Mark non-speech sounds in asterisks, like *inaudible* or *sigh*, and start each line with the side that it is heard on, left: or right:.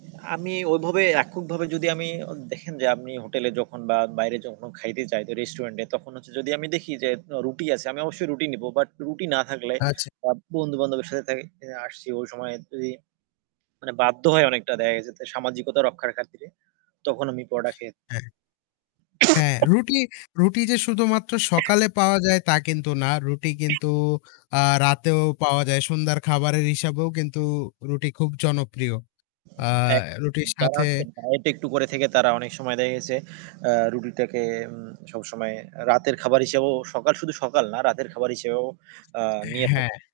right: আমি ওভাবে এককভাবে যদি আমি অ দেখেন যে আমি হোটেলে যখন বা বাইরে যখন খাইতে যাই তো রেস্টুরেন্ট এ তখন হচ্ছে যদি আমি দেখি যে উ রুটি আছে আমি অবশ্যই রুটি নিবো। বাট রুটি না থাকলে
left: আচ্ছা।
right: আ বন্ধু বান্ধবের সাথে তা আসছি ওই সময় তে মানে বাধ্য হয় অনেকটা দেখা গেছে তে সামাজিকতা রক্ষার খাতিরে। তখন আমি পরোটা খে
left: হ্যাঁ। হ্যাঁ,
right: *sneezes*
left: রুটি রুটি যে শুধুমাত্র
right: *coughs*
left: সকালে পাওয়া যায় তা কিন্তু না। রুটি কিন্তু
right: *coughs*
left: আ রাতেও পাওয়া যায়। সন্ধ্যার খাবারের হিসাবেও কিন্তু রুটি খুব জনপ্রিয়। আ
right: এক
left: রুটির
right: যারা
left: সাথে
right: হচ্ছে ডায়েট একটু করে থেকে তারা অনেক সময় দেখা গেছে আ রুটিটাকে উম সবসময় রাতের খাবার হিসেবেও সকাল শুধু সকাল না রাতের খাবার হিসেবেও আ নিয়ে থাকে।
left: হ্যাঁ।